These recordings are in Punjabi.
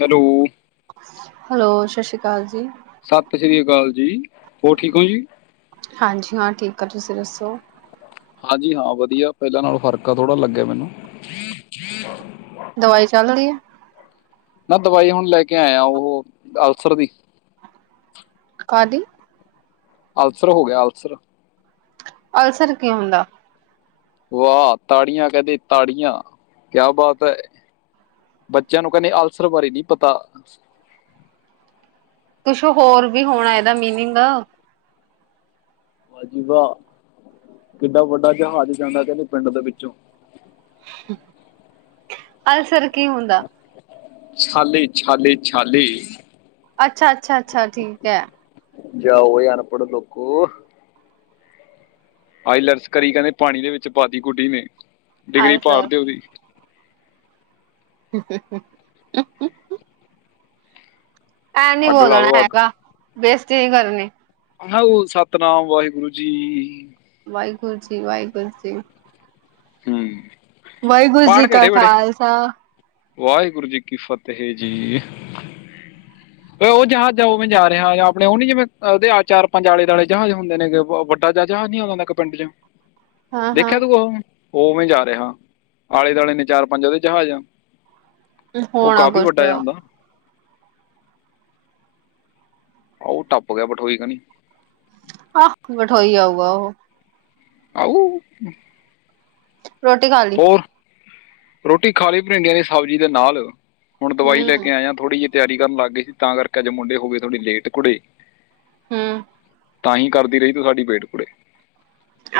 ਹੈਲੋ, ਹੈਲੋ ਸਤਿ ਸ਼੍ਰੀ ਅਕਾਲ ਜੀ, ਸਤਿ ਸ੍ਰੀ ਅਕਾਲ ਜੀ ਹੋਰ ਠੀਕ ਹੋ ਜੀ। ਹਾਂਜੀ ਹਾਂ, ਠੀਕ ਆ ਤੁਸੀਂ ਦੱਸੋ? ਹਾਂਜੀ ਹਾਂ ਵਧੀਆ ਪਹਿਲਾਂ ਨਾਲ ਫਰਕ ਆ ਥੋੜਾ ਲੱਗਿਆ ਮੈਨੂੰ ਦਵਾਈ ਚੱਲਦੀ ਐ। ਨਾ ਦਵਾਈ ਹੁਣ ਲੈ ਕੇ ਆਇਆ, ਉਹ ਅਲਸਰ ਦੀ। ਕਾਦੀ ਅਲਸਰ ਹੋ ਗਿਆ ਅਲਸਰ। ਅਲਸਰ ਕੀ ਹੁੰਦਾ। ਵਾਹ ਤਾੜੀਆਂ ਕਹਿੰਦੇ ਤਾੜੀਆਂ ਕਿਆ ਬਾਤ ਐ। ਬੱਚਿਆਂ ਨੂੰ ਕਹਿੰਦੇ ਅਲਸਰ ਬਾਰੇ ਨੀ ਪਤਾ। ਕੁਛ ਹੋਰ ਵੀ ਹੋਣਾ ਇਹਦਾ ਮੀਨਿੰਗ। ਭਾਜੀ ਵਾਹ ਕਿੱਡਾ ਵੱਡਾ ਜਹਾਜ਼ ਜਾਂਦਾ ਕਹਿੰਦੇ ਪਿੰਡ ਦੇ ਵਿੱਚੋਂ ਅਲਸਰ ਕੀ ਹੁੰਦਾ। ਛਾਲੈ ਛਾਲੈ ਛਾਲੈ। ਅੱਛਾ ਅੱਛਾ ਅੱਛਾ ਠੀਕ ਐ। ਜਾਓ ਅਨਪੜ ਲੋਕੋ। ਆਈ ਲੇਟਸ ਕਰੀ ਕਹਿੰਦੇ ਪਾਣੀ ਦੇ ਵਿੱਚ ਪਾਤੀ ਗੁੱਡੀ ਨੇ ਡਿਗਰੀ ਅਲਸਰ ਪਾੜਦੇ ਉਹਦੀ [inaudible] ਐਂ ਨੀ ਅੱਗ ਲਾ ਬੋਲਣਾ ਦੋ ਅੱਗ ਹੈਗਾ, ਬੇਸਤੀ ਨੀ ਕਰਨੀ। ਹੈਊ ਸਤਿਨਾਮ ਵਾਹਿਗੁਰੂ ਜੀ। ਵਾਹਿਗੁਰੂ ਜੀ ਵਾਹਿਗੁਰੂ ਜੀ। ਹੂੰ ਵਾਹਿਗੁਰੂ ਪਾਠ ਜੀ ਕਾ ਕਿਹੜੇ ਵੇਲੇ। ਖਾਲਸਾ ਵਾਹਿਗੁਰੂ ਜੀ ਕੀ ਫ਼ਤਿਹ ਜੀ। [inaudible] ਉਹ ਜਹਾਜ਼ ਆ ਉਵੇਂ ਜਾ ਰਿਹਾ ਆਪਣੇ ਉਹ ਨੀ ਜਿਵੇਂ ਉਹ ਚਾਰ ਪੰਜ ਆਲੇ ਦਆਲੇ ਜਹਾਜ਼ ਹੁੰਦੇ ਨੇ ਵੱਡੇ। ਜਹਾਜ਼ ਨੀ ਆਉਂਦਾ ਹੁੰਦਾ ਇੱਕ ਪਿੰਡ ਚ। [inaudible] ਹਾਂ ਦੇਖਿਆ ਤੂੰ ਉਹ ਉਵੇਂ ਜਾ ਰਿਹਾ ਆਲੇ ਦੁਆਲੇ ਨੇ ਚਾਰ ਪੰਜ ਉਹਦੇ ਜਹਾਜ਼ ਆ। ਉਹ ਹੋਣਾ ਕਾਫ਼ੀ ਕੁਛ ਵੱਡਾ ਜਾ ਹੁੰਦਾ ਆਹ ਨਾ। ਆ ਉਹ ਟੱਪ ਗਿਆ ਬਠੋਈ ਕਣੀ। ਆਹੋ ਬਠੋਈ ਆਊਗਾ ਉਹ। [inaudible] ਰੋਟੀ ਖਾ, ਲਈ ਹੋਰ ਰੋਟੀ ਖਾਲੀ ਭਿੰਡੀਆਂ ਦੀ ਸਬਜ਼ੀ ਦੇ ਨਾਲ ਹੁਣ ਦਵਾਈ ਲੈ ਹਮ ਕੇ ਆਇਆ ਥੋੜ੍ਹੀ ਜੀ, ਤਿਆਰੀ ਕਰਨ ਲੱਗ ਗਏ, ਤਾਂ ਕਰਕੇ ਅੱਜ ਮੁੰਡੇ ਹੋ ਗਏ ਥੋੜੀ ਲੇਟ ਕੁੜੇ। ਹੂੰ, ਤਾਂਹੀ ਕਰਦੀ ਰਹੀ ਤੂੰ ਸਾਡੀ ਵੇਟ ਕੁੜੇ।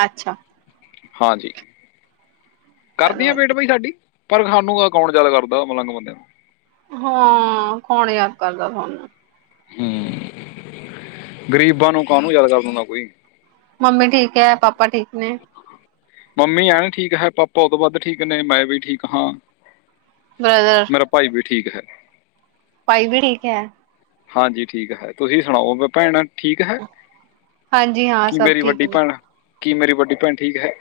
ਅੱਛਾ, ਹਾਂਜੀ, ਕਰਦੀ ਚਲੋ ਆ ਵੇਟ ਵਧੀਆ ਬਾਈ ਸਾਡੀ? ਪਰ ਸਾਨੂੰ ਤਾਂ ਕੌਣ ਯਾਦ ਕਰਦਾ ਮਲੰਗ ਬੰਦਿਆਂ ਨੂੰ। ਹਾਂ ਕੌਣ ਯਾਦ ਕਰਦਾ ਸਾਨੂੰ। ਹੂੰ ਗ਼ਰੀਬਾਂ ਨੂੰ ਕਾਹਨੂੰ ਯਾਦ ਕਰਦਾ ਹੰਦਾ ਕੋਈ। ਮੰਮੀ ਠੀਕ ਐ ਪਾਪਾ ਠੀਕ ਨੇ। ਮੰਮੀ ਐਂ ਠੀਕ ਹੈ ਪਾਪਾ ਉਹ ਤੋਂ ਵੱਧ ਠੀਕ ਨੇ ਮੈਂ ਵੀ ਠੀਕ ਹਾਂ। ਬ੍ਰਦਰਰ ਮੇਰਾ ਭਾਈ ਵੀ ਠੀਕ ਹੈ। ਭਾਈ ਵੀ ਠੀਕ ਹੈ। ਹਾਂਜੀ ਠੀਕ ਹੈ, ਤੁਸੀਂ ਸੁਣਾਓ ਭੈਣ ਠੀਕ ਹੈ? ਹਾਂਜੀ ਹਾਂ ਕੀ ਸਭ ਮੇਰੀ ਠੀਕ ਵੱਡੀ ਨੇ। ਭੈਣ ਕੀ ਮੇਰੀ ਵੱਡੀ ਭੈਣ ਠੀਕ ਹੈ?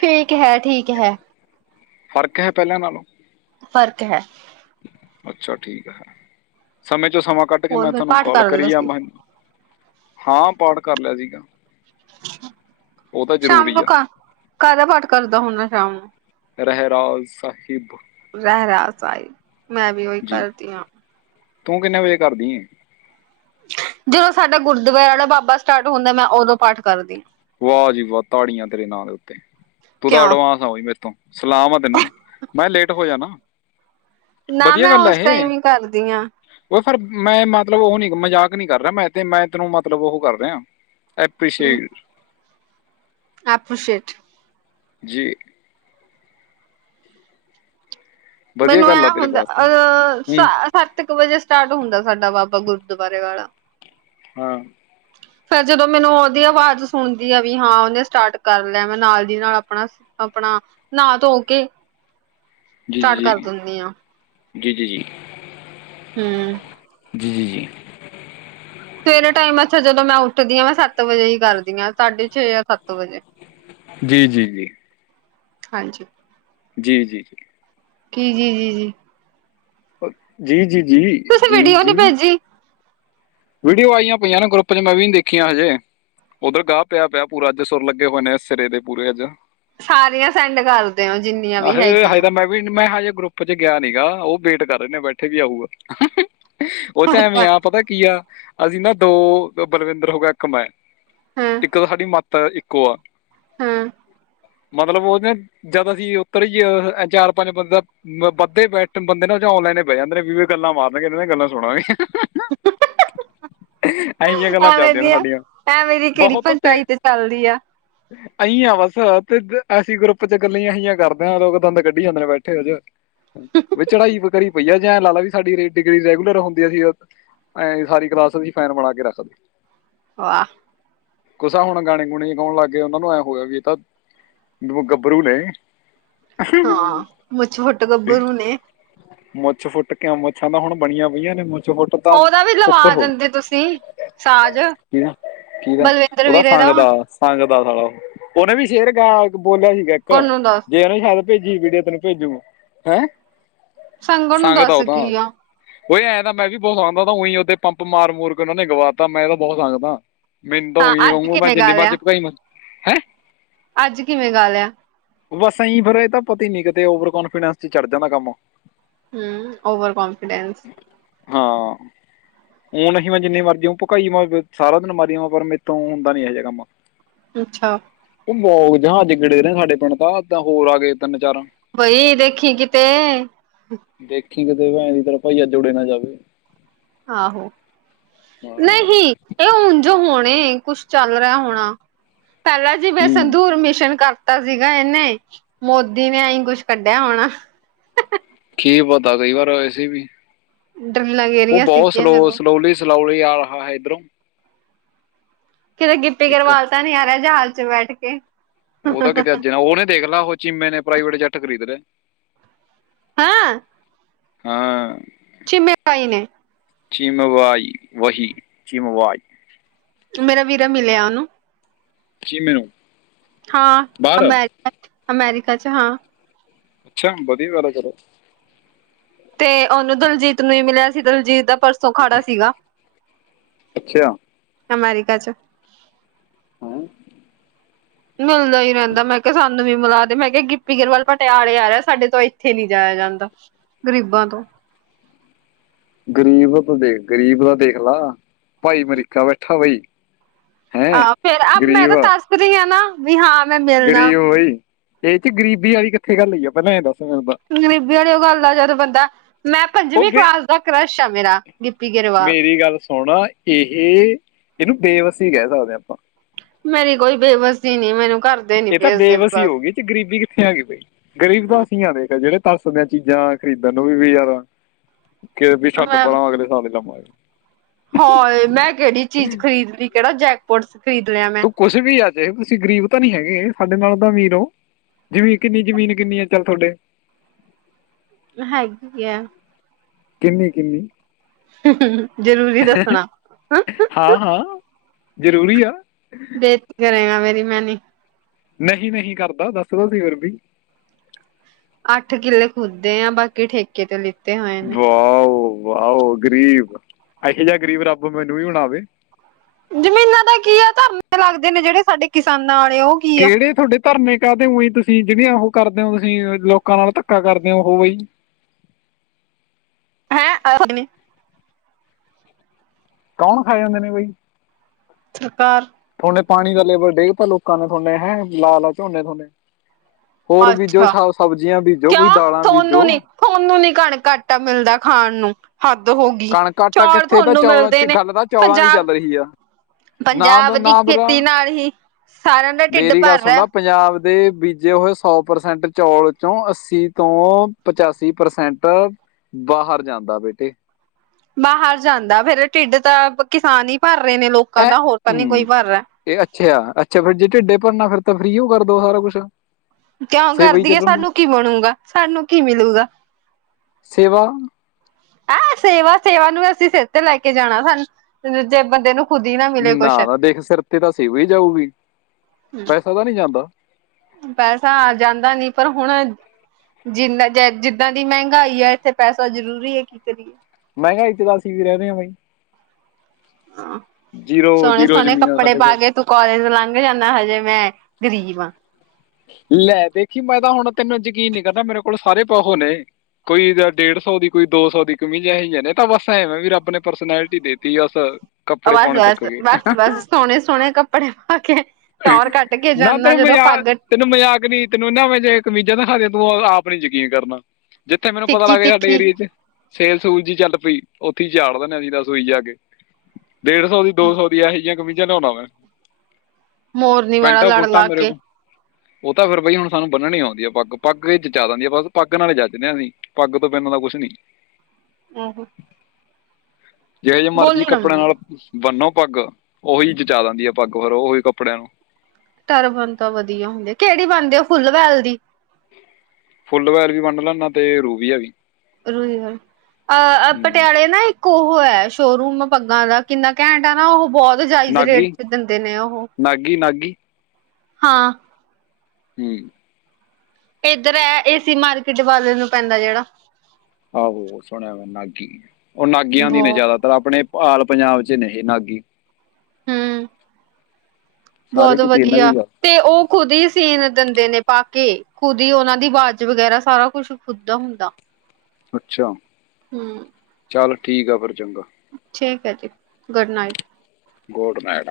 ਫੇਕ ਹੈ, ਠੀਕ ਹੈ। ਫ਼ਰਕ ਹੈ ਪਹਿਲਾਂ ਨਾਲੋਂ? ਫ਼ਰਕ ਹੈ। ਅੱਛਾ ਠੀਕ ਹੈ, ਸਮੇ ਚੋਂ ਸਮਾਂ ਕੱਢ ਕੇ ਹੋਰ ਮੈਂ ਫਿਰ ਤੁਹਾਨੂੰ ਪਾਠ ਕੋਲ ਕਰ ਲੈਂਦਾ ਕਰੀ ਆ, ਸੀ। ਮੈਂ ਹਾਂ ਪਾਠ ਕਰ ਲਿਆ ਸੀਗਾ। ਉਹ ਤਾਂ ਸ਼ਾਮ ਜ਼ਰੂਰੀ ਨੂੰ ਆ ਕ ਕਾਹਿਦਾ ਪਾਠ ਕਰਦਾ ਹੁੰਦਾ ਸ਼ਾਮ ਨੂੰ? ਰਹਿਰਾਸ ਸਾਹਿਬ, ਰਹਿਰਾਸ ਸਾਹਿਬ, ਮੈਂ ਵੀ ਉਹੀ ਜੀ ਕਰਦੀ ਹਾਂ। ਤੂੰ ਕਿੰਨੇ ਵਜੇ ਕਰਦੀ ਏ? ਜਦੋਂ ਸਾਡਾ ਗੁਰਦੁਆਰੇ ਵਾਲਾ ਬਾਬਾ ਸਟਾਰਟ ਹੁੰਦਾ, ਮੈਂ ਓਦੋਂ ਪਾਠ ਕਰਦੀ। ਵਾਹ ਜੀ ਵਾਹ ਤਾੜੀਆਂ ਤੇਰੇ ਨਾਂ ਦੇ ਉੱਤੇ ਤੂੰ ਤਾਂ ਕਿਉਂ ਏਡਵਾਂਸ ਨਾ ਕੋਈ ਮੇ ਤੋਂ, ਸਲਾਮ ਆ ਤੈਨੂੰ, ਮੈਂ ਕਿਹਾ ਲੇਟ ਹੋ ਜਾ ਨਾ। ਨਾ ਮੈਂ ਉਸ ਟਾਈਮ ਈ ਕਰਦੀ ਆਂ। ਉਹ ਫਿਰ ਮੈਂ ਮਤਲਬ, ਉਹ ਨੀ ਮਜ਼ਾਕ ਨੀ ਕਰ ਰਿਹਾ, ਮੈਂ ਤੇ ਮੈਂ ਤੈਨੂੰ ਮਤਲਬ ਉਹ ਕਰ ਰਿਹਾ। ਏਪਰੀਸੀ਼ਏਟ ਆਪੁਸੇਟ। ਜੀ। ਵਧੀਆ ਮੈਨੂੰ ਗੱਲ ਐ ਆ ਤੇਰੇ ਹੁੰਦਾ ਵਾਸਤੇ ਅ ਹੂੰ ਸੱਤ ਕੁ ਵਜੇ ਸਟਾਰਟ ਹੁੰਦਾ ਸਾਡਾ ਬਾਬਾ ਗੁਰਦੁਆਰੇ ਵਾਲਾ। ਹਾਂ। [unintelligible] ਫੇਰ ਜਦੋਂ ਮੈਨੂੰ ਉਹਦੀ ਆਵਾਜ਼ ਸੁਣਦੀ ਆ ਵੀ ਹਾਂ, ਉਹਨੇ ਸਟਾਰਟ ਕਰ ਲਿਆ, ਮੈਂ ਨਾਲ ਦੀ ਨਾਲ ਆਪਣਾ ਅਪਣਾ ਨਹਾ ਧੋ ਕੇ ਸਟਾਰਟ ਕਰ ਦਿੰਦੀ ਆ ਜੀ-ਜੀ-ਜੀ-ਜੀ-ਜੀ-ਜੀ। ਹੂੰ। ਜੀ-ਜੀ-ਜੀ। ਸਵੇਰੇ ਟਾਈਮ ਅੱਛਾ ਜਦੋਂ ਮੈਂ ਉੱਠਦੀ ਹਾਂ, ਮੈਂ ਸੱਤ ਵਜੇ ਹੀ ਕਰਦੀ ਹਾਂ। ਸਾਢੇ ਛੇ ਜਾਂ ਸੱਤ ਵਜੇ, ਜੀ ਜੀ ਜੀ ਜੀ ਹਾਂਜੀ। ਜੀ-ਜੀ-ਜੀ। ਕੀ? ਜੀ-ਜੀ-ਜੀ। ਤੁਸੀਂ ਵੀਡੀਓ ਨੀ ਜੀ-ਜੀ-ਜੀ-ਜੀ-ਜੀ। ਭੇਜੀ ਵੀਡੀਓ ਆਈਆਂ, ਪਈਆਂ ਨੇ ਗਰੁੱਪ ਚ ਮੈਂ ਵੀ ਦੇਖੀਆਂ ਹਜੇ। ਉੱਧਰ ਗਾਹ ਪਿਆ ਪਿਆ, ਪੂਰਾ ਏਥੇ ਸੁਰ ਲੱਗੇ ਹੋਏ ਨੇ ਸਿਰੇ ਦੇ ਪੂਰੇ ਅੱਜ। ਸਾਰੀਆਂ ਸੈਂਡ ਕਰਦੇ ਹੋ ਜਿੰਨੀਆਂ ਵੀ ਆਹੇ ਹਜੇ ਹੈਗੀਆਂ। ਤਾਂ ਮੈਂ ਮੈਂ ਹਜੇ ਗਰੁੱਪ ਚ ਗਿਆ ਨੀ ਗਾ, ਉਹ ਵੇਟ ਕਰ ਰਹੇ ਨੇ ਬੈਠੇ ਵੀ ਆਊਗਾ। ਉਹ ਚ ਐਵੇਂ ਅੱਛਾ ਆ ਪਤਾ ਕੀ ਆ, ਅਸੀਂ ਨਾ ਦੋ ਬਲਵਿੰਦਰ ਹੋ ਗਿਆ ਇੱਕ ਮੈਂ। ਹਾਂ ਇੱਕ ਤਾਂ ਸਾਡੀ ਮਾਤਾ ਇੱਕੋ ਆ। ਹਾਂ ਮਤਲਬ ਉਹਦੇ ਜਿਦਾ ਅਸੀਂ ਉੱਤਰ ਹੀ ਚਾਰ ਪੰਜ ਬੰਦਾ ਬੰਦੇ ਬੈਠਣ ਬੰਦੇ ਨਾ ਉਹ ਜੋ ਔਨਲਾਈਨ ਬੈ ਜਾਂਦੇ ਨੇ, ਏਵੀ ਗੱਲਾਂ ਮਾਰਨਗੇ ਇਹਨਾਂ ਦੀ ਗੱਲਾਂ ਸੁਣਾਂਗੇ। ਐਹੀਆਂ [unintelligible] ਗੱਲਾਂ ਐਵੇਂ ਚੱਲਦੀਆਂ ਨੇ ਦੀਆਂ, ਸਾਡੀਆਂ ਐਵੇਂ ਦੀ ਕਿਹੜੀ ਪੰਚਾਈ ਤੇ ਚੱਲਦੀ ਆ। ਅਹੀ ਆ ਬਸ ਤੇ ਅਸੀਂ ਗਰੁੱਪ ਚ ਗੱਲ ਅਹੀਆਂ ਕਰਦੇ ਹਾਂ, ਲੋਕ ਦੰਦ ਕੱਢੀ ਜਾਂਦੇ, ਨੇ ਬੈਠੇ ਉਹ ਜ [inaudible] ਵੀ ਝੜਾਈ ਵ ਕਰੀ ਵਈਆ ਜੇ ਲਾਲ ਲਾ ਵੀ ਸਾਡੀ ਡਿਗਰੀ ਰੈਗੂਲਰ ਹੁੰਦੀ ਆ ਸੀ, ਸਾਰੀ [inaudible] ਕਰਾਸ ਦੀ ਫੈਨ ਬਣਾ ਕੇ ਰੱਖਦੇ। ਵਾਹ ਕੁਛ ਹੁਣ ਗਾਣੇ-ਗੁਣੇ ਗਾਉਣ ਲੱਗ ਗਏ। ਉਹਨਾਂ ਨੂੰ ਐਂ ਹੋਗਿਆ ਵੀ ਇਹ ਤਾਂ ਨੋ ਗੱਬਰੂ ਨੇ ਹਾਂ, ਮੁਛ ਫੁੱਟ ਗੱਭਰੂ ਨੇ। ਮੁੱਛ ਫੁੱਟ ਕਿਉਂ ਮੁੱਛਾਂ ਤਾਂ ਹੁਣ ਬਣੀਆਂ ਪਈਆਂ ਨੇ ਮੁੱਛ ਫੁੱਟ ਤਾਂ ਉਹਦਾ ਵੀ [unintelligible] ਲਵਾ ਦਿੰਦੇ ਤੁਸੀਂ ਸਾਜ ਕੀ ਦਾ ਕੀ ਦਾ ਬਲਵਿੰਦਰ ਓਹ ਤਾਂ ਵੀਰੇ ਸੰਗ ਦਾ। ਸੰਗ ਦਾ ਸਾਲਾ ਓਹ ਉਹਨੇ ਵੀ ਸ਼ੇਰ ਗਇਆ ਬੋਲਿਆ ਸੀਗਾ ਇੱਕ ਗੁਣ ਨੂੰ ਦੱਸ ਜੇ ਉਹਨੇ ਸ਼ਾਇਦ [unintelligible] ਭੇਜੀ ਵੀਡੀਓ ਤੈਨੂੰ ਭੇਜੂ, ਮੈਂ ਸੰਗਣ ਨੂੰ ਸੰਗਦਾ ਦੱਸ ਉਹ ਤਾਂ। ਕੀ ਆ ਉ ਐਂ ਤਾਂ ਮੈਂ ਵੀ ਬਹੁਤ ਉਹੀ ਓਦੇ ਪੰਪ ਮਾਰ ਮੂਰ ਕੇ ਉਹਨਾ ਨੇ ਗਵਾਤਾ ਮੈਂ ਤਾਂ ਬਹੁਤ ਸੰਗ ਦਾ। ਮੈਨੂੰ ਤਾਂ ਹਾਂ ਊਈ ਅੱਜ ਮੈਂ ਕਿਵੇਂ ਜਿੰਨੀ ਗਾ ਲਿਆ ਮਰਜ਼ੀ ਪਕਾਈ ਮਾਰਾ ਹੈ। ਅੱਜ ਕਿਵੇਂ ਗਾ ਲਿਆ? ਬਸ ਐਈ ਫੇਰ ਇਹ ਤਾਂ ਪਤਾ ਹੀ ਨੀ ਕਿਤੇ ਓਵਰ ਕਨਫੀਡੈਂਸ ਚੜ ਜਾਂਦਾ ਕੰਮ। ਹੂੰ ਔਵਰ ਕੌਨਫਿਡੈਨਸ ਹਾਂ। ਹੁਣ ਨਹੀਂ ਮੈਂ ਜਿੰਨੀ ਮਰਜੀ ਭਕਾਈ ਵਾ ਸਾਰਾ ਦਿਨ ਮਾਰੀ ਜਾਵਾ ਪਰ ਮੇਰੇ ਤੋਂ ਹੁੰਦਾ ਨੀ ਇਹ ਜਿਹਾ ਕੰਮ। ਅੱਛਾ। ਉਹ ਬਹੁਤ ਜਹਾਜ਼ ਗੇੜੇ ਦੇ ਰਹੇ ਸਾਡੇ ਪਿੰਡ ਤਾਂ ਹੋਰ ਆ ਗਏ ਤਿੰਨ ਚਾਰ ਬਈ ਦੇਖੀ ਕਿਤੇ ਦੇਖੀ ਕਿਤੇ ਭੈਣ ਚੋ ਤੇਰਾ ਭਾਈ ਅੱਜ ਉੜੇ ਨਾ ਜਾਵੇ। ਆਹੋ ਹਾਂ ਨਹੀਂ, ਇਹ ਉਂਜ ਹੋਣੇ ਕੁਛ ਚੱਲ ਰਿਹਾ ਹੋਣਾ। ਪਹਿਲਾਂ ਜਿਵੇਂ ਹੂੰ ਸੰਦੂਰ ਮਿਸ਼ਨ ਕਰ ਤਾ ਸੀਗਾ। ਇਹਨੇ ਮੋਦੀ ਨੇ ਐਈ ਕੁਛ ਕੱਢਿਆ ਹੋਣਾ। ਕੀ ਪਤਾ ਕਈ ਵਾਰ ਵੈਸੇ ਵੀ। [unintelligible] ਉਹ ਬਹੁਤ ਸਲੋ ਜਦੋਂ ਸਲੋਲੀ-ਸਲੋਲੀ ਆ ਰਿਹਾ ਹੈ ਇੱਧਰੋ ਕਿਤੇ ਗਿੱਪੀ ਇੱਕ ਗਰੇਵਾਲ ਤਾਂ ਨੀ ਆ ਰਿਹਾ ਜਹਾਜ਼ ਚ ਬੈਠ ਕੇ। ਉਹ ਤਾਂ ਕਿਤੇ ਅੱਜ ਨਾ ਉਹਨੇ ਦੇਖਲਾ ਉਹ ਚੀਮੇ ਨੇ ਪ੍ਰਾਈਵੇਟ ਜੱਟ ਖਰੀਦ ਲਿਆ। ਹੈ। ਹਾਂ। ਚੀਮੇ ਬਾਈ ਨੇ ਚੀਮੇ ਬਾਈ ਵਹੀਂ ਚੀਮੇ ਬਾਈ ਮੇਰਾ ਵੀਰਾ ਮਿਲਿਆ ਉਹਨੂੰ ਚੀਮੇ ਨੂੰ ਹਾਂ ਬਾਹਰ ਅਮੈਰ ਅਮੈਰਿਕਾ ਚ ਹਾਂ। ਅੱਛਾ ਵਧੀਆ ਗੱਲ ਆ ਫਿਰ। ਤੇ ਉਹਨੂੰ ਦਿਲਜੀਤ ਨੂੰ ਵੀ ਮਿਲਿਆ ਸੀ। ਦਲਜੀਤ ਦਾ ਪਰਸੋਂ ਅਖਾੜਾ ਸੀਗਾ। ਅੱਛਾ। ਅਮੈਰੀਕਾ ਚ। ਹੂੰ ਮਿਲਦਾ ਹੀ ਰਹਿੰਦਾ ਮੈਂ ਕਿਹਾ ਸਾਨੂੰ ਵੀ ਮਿਲਾ ਦੇ ਮੈਂ ਕਿਹਾ ਹੀ ਰਹਿੰਦਾ, ਮੈਂ ਕਿਹਾ ਸਾਨੂੰ ਵੀ ਮਿਲਾ ਦੇ ਮੈਂ ਕਿਹਾ ਗਿੱਪੀ ਗਰੇਵਾਲ ਪਟਿਆਲੇ ਆ ਰਿਹਾ ਸਾਡੇ ਤੋਂ ਇੱਥੇ ਨੀ ਜਾਇਆ ਜਾਂਦਾ। ਗ਼ਰੀਬਾਂ ਤੋਂ। ਗਰੀਬ ਤੂੰ ਦੇਖ ਲਾ ਗਰੀਬ ਦਾ ਦੇਖ ਲਾ, ਭਾਈ ਅਮਰੀਕਾ ਬੈਠਾ ਬਈ ਹੈ ਆਹੋ ਫੇਰ ਆ ਮੈਂ ਗਰੀਬ ਤਰਸ ਰਹੀ ਆ ਨਾ ਵੀ ਹਾਂ ਮੈਂ ਮਿਲਣਾ ਗਰੀਬ ਬਾਈ ਇਹਦੇ ਚ ਗਰੀਬੀ ਵਾਲੀ ਕਿੱਥੇ ਗੱਲ ਹੋਈ ਆ ਪਹਿਲਾਂ ਇਹ ਦੱਸ ਮੈਨੂੰ ਗਰੀਬੀ ਆਲੀ ਓ ਗੱਲ ਆ ਜਦ ਬੰਦਾ ਮੈਂ ਉਹ ਪੰਜਵੀਂ ਬੇ ਕਲਾਸ ਦਾ ਕ੍ਰਸ਼ ਆ ਮੇਰਾ ਗਿੱਪੀ ਗਰੇਵਾਲ। ਹੁਣ ਇਹ ਇਹਨੂੰ ਬੇਬਸੀ ਕਹ ਸਕਦੇ ਹਾਂ ਆਪਾਂ। ਮੇਰੀ ਕੋਈ ਬੇਬਸੀ ਨੀ ਮੈਨੂੰ ਘਰ ਇਹ ਤਾਂ ਬੇਬਸੀ ਹੋ ਗਈ ਏਦੇ ਚ ਗਰੀਬੀ ਕਿੱਥੇ ਆ ਗਈ ਬਈ। ਗ਼ਰੀਬ ਤਾਂ ਅਸੀਂ ਆ ਦੇਖ ਜਿਹੜੇ ਤਰਸਦੇ ਆ ਚੀਜ਼ਾਂ ਖਰੀਦਣ ਨੂੰ ਵੀ ਯਾਰ। ਕਿ ਵੀ ਛੱਡ ਮੈਂ ਪਰਾ ਅਗਲੇ ਸਾਲ ਲਵਾਂਗੇ। ਹਾਏ ਮੈਂ ਕਿਹੜੀ ਚੀਜ਼ ਖਰੀਦ ਲਈ ਕਿਹੜਾ ਜੈਕਪੋਟ ਖਰੀਦ ਲਿਆ। ਮੈਂ। ਕੁਛ ਵੀ ਆ ਚਾਹੇ, ਤੁਸੀਂ ਗ਼ਰੀਬ ਤਾਂ ਨੀ ਹੈਗੇ, ਸਾਡੇ ਨਾਲ ਤਾਂ ਅਮੀਰ ਹੋ। ਜਮੀਨ ਕਿੰਨੀ-ਜ਼ਮੀਨ ਕਿੰਨੀ ਹੈ, ਚੱਲ ਤੁਹਾਡੇ। ਹੈਗੀ ਏ ਕਿੰਨੀ-ਕਿੰਨੀ। ਜ਼ਰੂਰੀ ਦੱਸਣਾ। ਹਾਂ, ਹਾਂ, ਜ਼ਰੂਰੀ ਆ। ਬੇ ਕਰੇਂਗਾ, ਮੇਰੀ ਮੈਂ ਨੀ ਨਹੀਂ, ਨਹੀਂ ਕਰਦਾ ਦੱਸ ਤਾਂ ਸਹੀ ਫਿਰ ਵੀ। ਅੱਠ ਕਿੱਲੇ ਖੁਦੇ ਆ ਬਾਕੀ ਠੇਕੇ ਕਿਤੇ ਲਿੱਤੇ ਹੋਏ ਨੇ। ਵਾਹ-ਵਾਹਓ ਗਰੀਬ ਇਹੋ ਜਿਹਾ ਗ਼ਰੀਬ ਰੱਬ ਮੈਨੂੰ ਹੀ ਹਣ ਆਵੇ, ਜ਼ਮੀਨਾਂ ਦਾ ਕੀ ਆ ਧਰਨੇ ਲੱਗਦੇ, ਨੇ ਜਿਹੜੇ ਸਾਡੇ ਕਿਸਾਨਾਂ ਵਾਲੇ ਉਹ ਕੀ ਆ। ਕਿਹੜੇ ਤੁਹਾਡੇ ਧਰਨੇ ਕਾਹਦੇ ਉਈ ਬੀ ਤੁਸੀਂ ਜਿਹੜੀਆਂ, ਉਹ ਕਰਦੇ ਹੋ ਤੁਸੀਂ ਲੋਕਾਂ ਨਾਲ ਧੱਕਾ ਕਰਦੇ ਹੋ ਉਹ ਬਈ। ਹੋ। ਕੌਣ ਖਾ ਜਾਂਦੇ ਨੇ ਬਈ। ਸਰਕਾਰ ਥੋਨੇ ਪਾਣੀ ਦਾ ਲੇਵਲ ਡੇਗ ਤਾਂ, ਲੋਕਾਂ ਨੇ ਥੋਨੇ ਹੈਂ ਲਾ ਲਾ ਝੋਨੇ ਥੋਨੇ ਹੋਰ ਬੀਜੋ ਅੱਛਾ ਸਵ ਸਬਜ਼ੀਆਂ ਬੀਜੋ, ਕੋਈ ਕਿਉਂ ਦਾਲਾਂ ਬੀਜੋ। ਥੋਨੂੰ ਨੀ ਥੋਨੂੰ ਨੀ ਕਣਕ ਆਟਾ ਮਿਲਦਾ ਖਾਣ ਨੂੰ ਹੱਦ ਹੋ ਗਈ, ਕਣਕ ਆਟਾ ਚੋਲ ਕਿੱਥੇ ਤਾਂ ਤੁਹਾਨੂੰ ਚੌਲਾਂ ਮਿਲਦੇ ਚ ਨੇ ਗੱਲ ਤਾਂ ਚੌਲਾਂ ਦੀ ਪੰਜਾਬ ਚੱਲ ਰਹੀ ਆ ਨਾ ਬ ਪੰਜਾਬ ਦੀ ਨਾ ਬਰਾ ਖੇਤੀ ਨਾਲ ਹੀ ਸਾਰਿਆਂ ਦਾ ਢਿੱਡ ਮੇਰੀ ਗੱਲ ਭਰ ਸੁਣ ਰਿਆ। ਲਾ ਪੰਜਾਬ ਦੇ ਬੀਜੇ ਹੋਏ, ਸੌ ਪ੍ਰਸੈਂਟ ਚੌਲ ਚ ਅੱਸੀ ਤੋਂ ਪਚਾਸੀ ਪ੍ਰਸੈਂਟ ਬਾਹਰ ਜਾਂਦਾ ਬੇਟੇ। ਬਾਹਰ ਜਾਂਦਾ, ਫਿਰ ਢਿੱਡ ਤਾਂ ਕਿਸਾਨ ਹੀ ਭਰ ਰਹੇ ਨੇ ਲੋਕ। ਐ ਹੂੰ ਇਹ ਅੱਛਾ ਆ ਅੱਛਾ ਫਿਰ ਜੇ ਢਿੱਡੇ ਭਰਨਾ ਫਿਰ ਤਾਂ ਫਰੀ ਓ ਕਰਦੋ ਸਾਰਾ ਕੁਛ ਕਿਉਂ ਸੇਵਾ ਹੀ ਕਰਦੀ ਹੈ, ਚੱਲਣ ਦੋ ਸਾਨੂੰ ਕੀ ਬਣੂਗਾ ਸਾਨੂੰ ਕੀ ਮਿਲੂਗਾ। ਸੇਵਾ, ਹੈਂ ਸੇਵਾ ਸੇਵਾ ਨੂੰ ਵੀ ਅਸੀਂ ਸਿਰ ਤੇ ਲੈ ਕੇ ਜਾਣਾ, ਸਾਨੂੰ ਜੇ ਬੰਦੇ ਨੂੰ ਖੁਦ ਹੀ ਨਾ ਮਿਲੇ ਕੁਛ ਨਾ-ਨਾ, ਦੇਖ ਸਿਰ ਤੇ ਤਾਂ ਅਸੀਂ ਵੀ ਜਾਊਗੀ ਪੈਸਾ ਤਾਂ ਨਹੀਂ ਜਾਂਦਾ। ਪੈਸਾ ਆ ਜਾਂਦਾ ਨੀ ਪਰ ਹੁਣ ਜਿੰਨਾ ਜਿੱਦਾਂ ਦੀ ਮਹਿੰਗਾਈ ਹੈ, ਇੱਥੇ ਪੈਸਾ ਜ਼ਰੂਰੀ ਹੈ ਕੀ ਕਰੀਏ। ਮਹਿੰਗਾਈ ਚ ਤਾਂ ਅਸੀਂ ਵੀ ਰਹਿੰਦੇ ਹਾਂ ਬਾਈ, ਹਾਂ ਜੀਰੋ ਜੀਰੋ ਸੋਹਣੇ-ਸੋਹਣੇ ਜ਼ਮੀਨ ਆ ਕੱਪੜੇ ਸਾਡੇ ਪਾ ਕੋਲ ਕੇ ਤੂੰ, ਕਾਲਜ ਲੰਘ ਜਾਂਦਾ ਹਜੇ ਮੈਂ ਗ਼ਰੀਬ ਹਾਂ। ਲੈ ਦੇਖੀ ਮੈਂ ਤਾਂ ਹੁਣ ਤੈਨੂੰ ਯਕੀਨ ਨਹੀਂ ਕਰਨਾ, ਮੇਰੇ ਕੋਲ ਸਾਰੇ ਪਾਹੋ ਨੇ, ਕੋਈ ਜਾਂ ਡੇਢ ਸੌ ਦੀ, ਕੋਈ ਦੋ ਸੌ ਦੀ ਕਮੀਜ਼ਹੀਆਂ ਨੇ ਤਾਂ ਵਸ ਐਵੇਂ ਵੀ ਰਬ ਨੇ ਪਰਸਨੈਲਿਟੀ ਦੇਤੀ ਅਸ। ਬਸ-ਬਸ-ਬਸ-ਬਸ, ਸੋਹਣੇ ਸੋਹਣੇ ਕੱਪੜੇ ਪਾ ਕੇ। ਟੌਰ ਕੱਢ ਕੇ ਨਾ ਜਾਂਦਾ ਤੈਨੂੰ ਜਦੋਂ ਮਜ਼ਾਕ ਪੱਗ ਤੈਨੂੰ ਮਯਾਕ ਨੀ, ਤੈਨੂੰ ਨਾ ਮ ਜੇ ਕਮੀਜ਼ਾਂ ਨਾ ਹਲੇ ਬੌ ਅ ਆਪ ਨੀ ਯਕੀਨ ਕਰਨਾ। ਜਿੱਥੇ ਮੈਨੂੰ ਪਤਾ ਤਿੱਖੀ ਲੱਗ ਗਿਆ, ਸਾਡੇ ਤਿੱਖੀ ਏਰੀਏ ਚ ਸੇਲ ਸੂਲ ਜੀ ਚੱਲ ਪਈ, ਉੱਥੇ ਹੀ ਚਾੜ ਦੇਣੇ ਆ [unintelligible] ਜਾ ਕੇ। ਡੇਢ ਸੌ ਦੀ ਦੋ ਸੌ ਦੀ ਇਹੋ ਜਿਹੀਆਂ ਕਮੀਜਾਂ ਲਿਆਉਣਾ ਵੈਂ, ਮੋਰਨੀ ਵਾਲਾ ਲੜ ਲਾ ਮੇਰੇ ਕੇ ਕੋਲ ਉਹ ਤਾਂ ਫਿਰ ਬਾਈ ਹੁਣ ਸਾਨੂੰ ਬਨਣੀ ਆਉਂਦੀ, ਪੱ ਪੱਗ ਵਿੱਚ ਜਾ ਆ ਜਾਂਦੀ ਵੀ ਪੱਗ ਨਾਲ ਜਚਦੇ ਹਂ। ਪੱਗ ਤੋਂ ਪੈਨਣ ਦਾ ਕੁੱਛ ਨੀ। ਆਹੋ। ਜਿਹੇ ਜੇ ਮਰਜੀ ਨਾ ਕੱਪੜਿਆਂ ਮੰਮੀ ਨਾਲ ਬੰਨੋ ਪੱਗ ਉਹੀ ਜਚਾ ਦਿੰਦੀ ਹੈ, ਪੱਗ ਫਿਰ ਉਹੀ ਕੱਪੜਿਆਂ ਨੂੰ ਤਰ ਬਣ ਤਾਂ ਵਧੀਆ ਹੁੰਦੀ, ਕਿਹੜੀ ਬਣਦੀ ਉਹ ਫੁੱਲਵੈਲ ਦੀ, ਫੁੱਲ ਵੈਲ ਵੀ ਵੰਨ ਲੈਂਦਾ ਤੇ ਰੂਬੀਆ ਵੀ ਰੁਹੀਵ ਅਹ ਹੂੰ ਪਟਿਆਲੇ ਨਾ ਇੱਕ ਉਹ ਹੈ, ਸ਼ੋਰੂਮ ਪੱਗਾਂ ਦਾ ਕਿੰਨਾ ਘੈਂਟ ਨਾ ਉਹ ਬਹੁਤ ਜਾਇਜ਼ ਰੇਟ ਚ ਦਿੰਦੇ ਨੇ ਉਹ। ਨਾਗੀ-ਨਾਗੀ। ਹਾਂ, ਹੂੰ। ਇੱਧਰ ਹੈ ਏ ਸੀ ਮਾਰਕੀਟ ਵਾਲੇ ਨੂੰ ਪੈਂਦਾ ਜਿਹੜਾ, ਆਹੋ ਸੁਣਿਆ ਮੈਂ ਨਾਗੀ, ਉਹ ਨਾਗੀਆਂ ਦੀ ਨੇ ਬਹੁ ਜ਼ਿਆਦਾ ਮਤਲਬ ਆਪਣੇ ਆਲ ਪੰਜਾਬ ਚ ਨੇ ਨਾਗੀ ਹੂੰ ਸਾਰੇ ਬਹੁਤ ਕਿਤੇ ਇਹਨਾਂ ਵਧੀਆ, ਦੀ ਆ ਤੇ ਉਹ, ਖੁਦ ਹੀ ਸੀਨ ਦਿੰਦੇ ਨੇ, ਬਾਕੀ ਖੁਦ ਹੀ ਉਹਨਾਂ ਦੀ ਆਵਾਜ਼ ਵਗੈਰਾ, ਸਾਰਾ ਕੁਛ ਖੁਦ ਦਾ ਹੁੰਦਾ। ਅੱਛਾ, ਹਮ ਚੱਲ ਠੀਕ ਆ, ਫਿਰ ਚੰਗਾ। ਠੀਕ ਹੈ ਜੀ, ਗੁਡ ਨਾਈਟ, ਗੋਡ ਨਾਈਟ।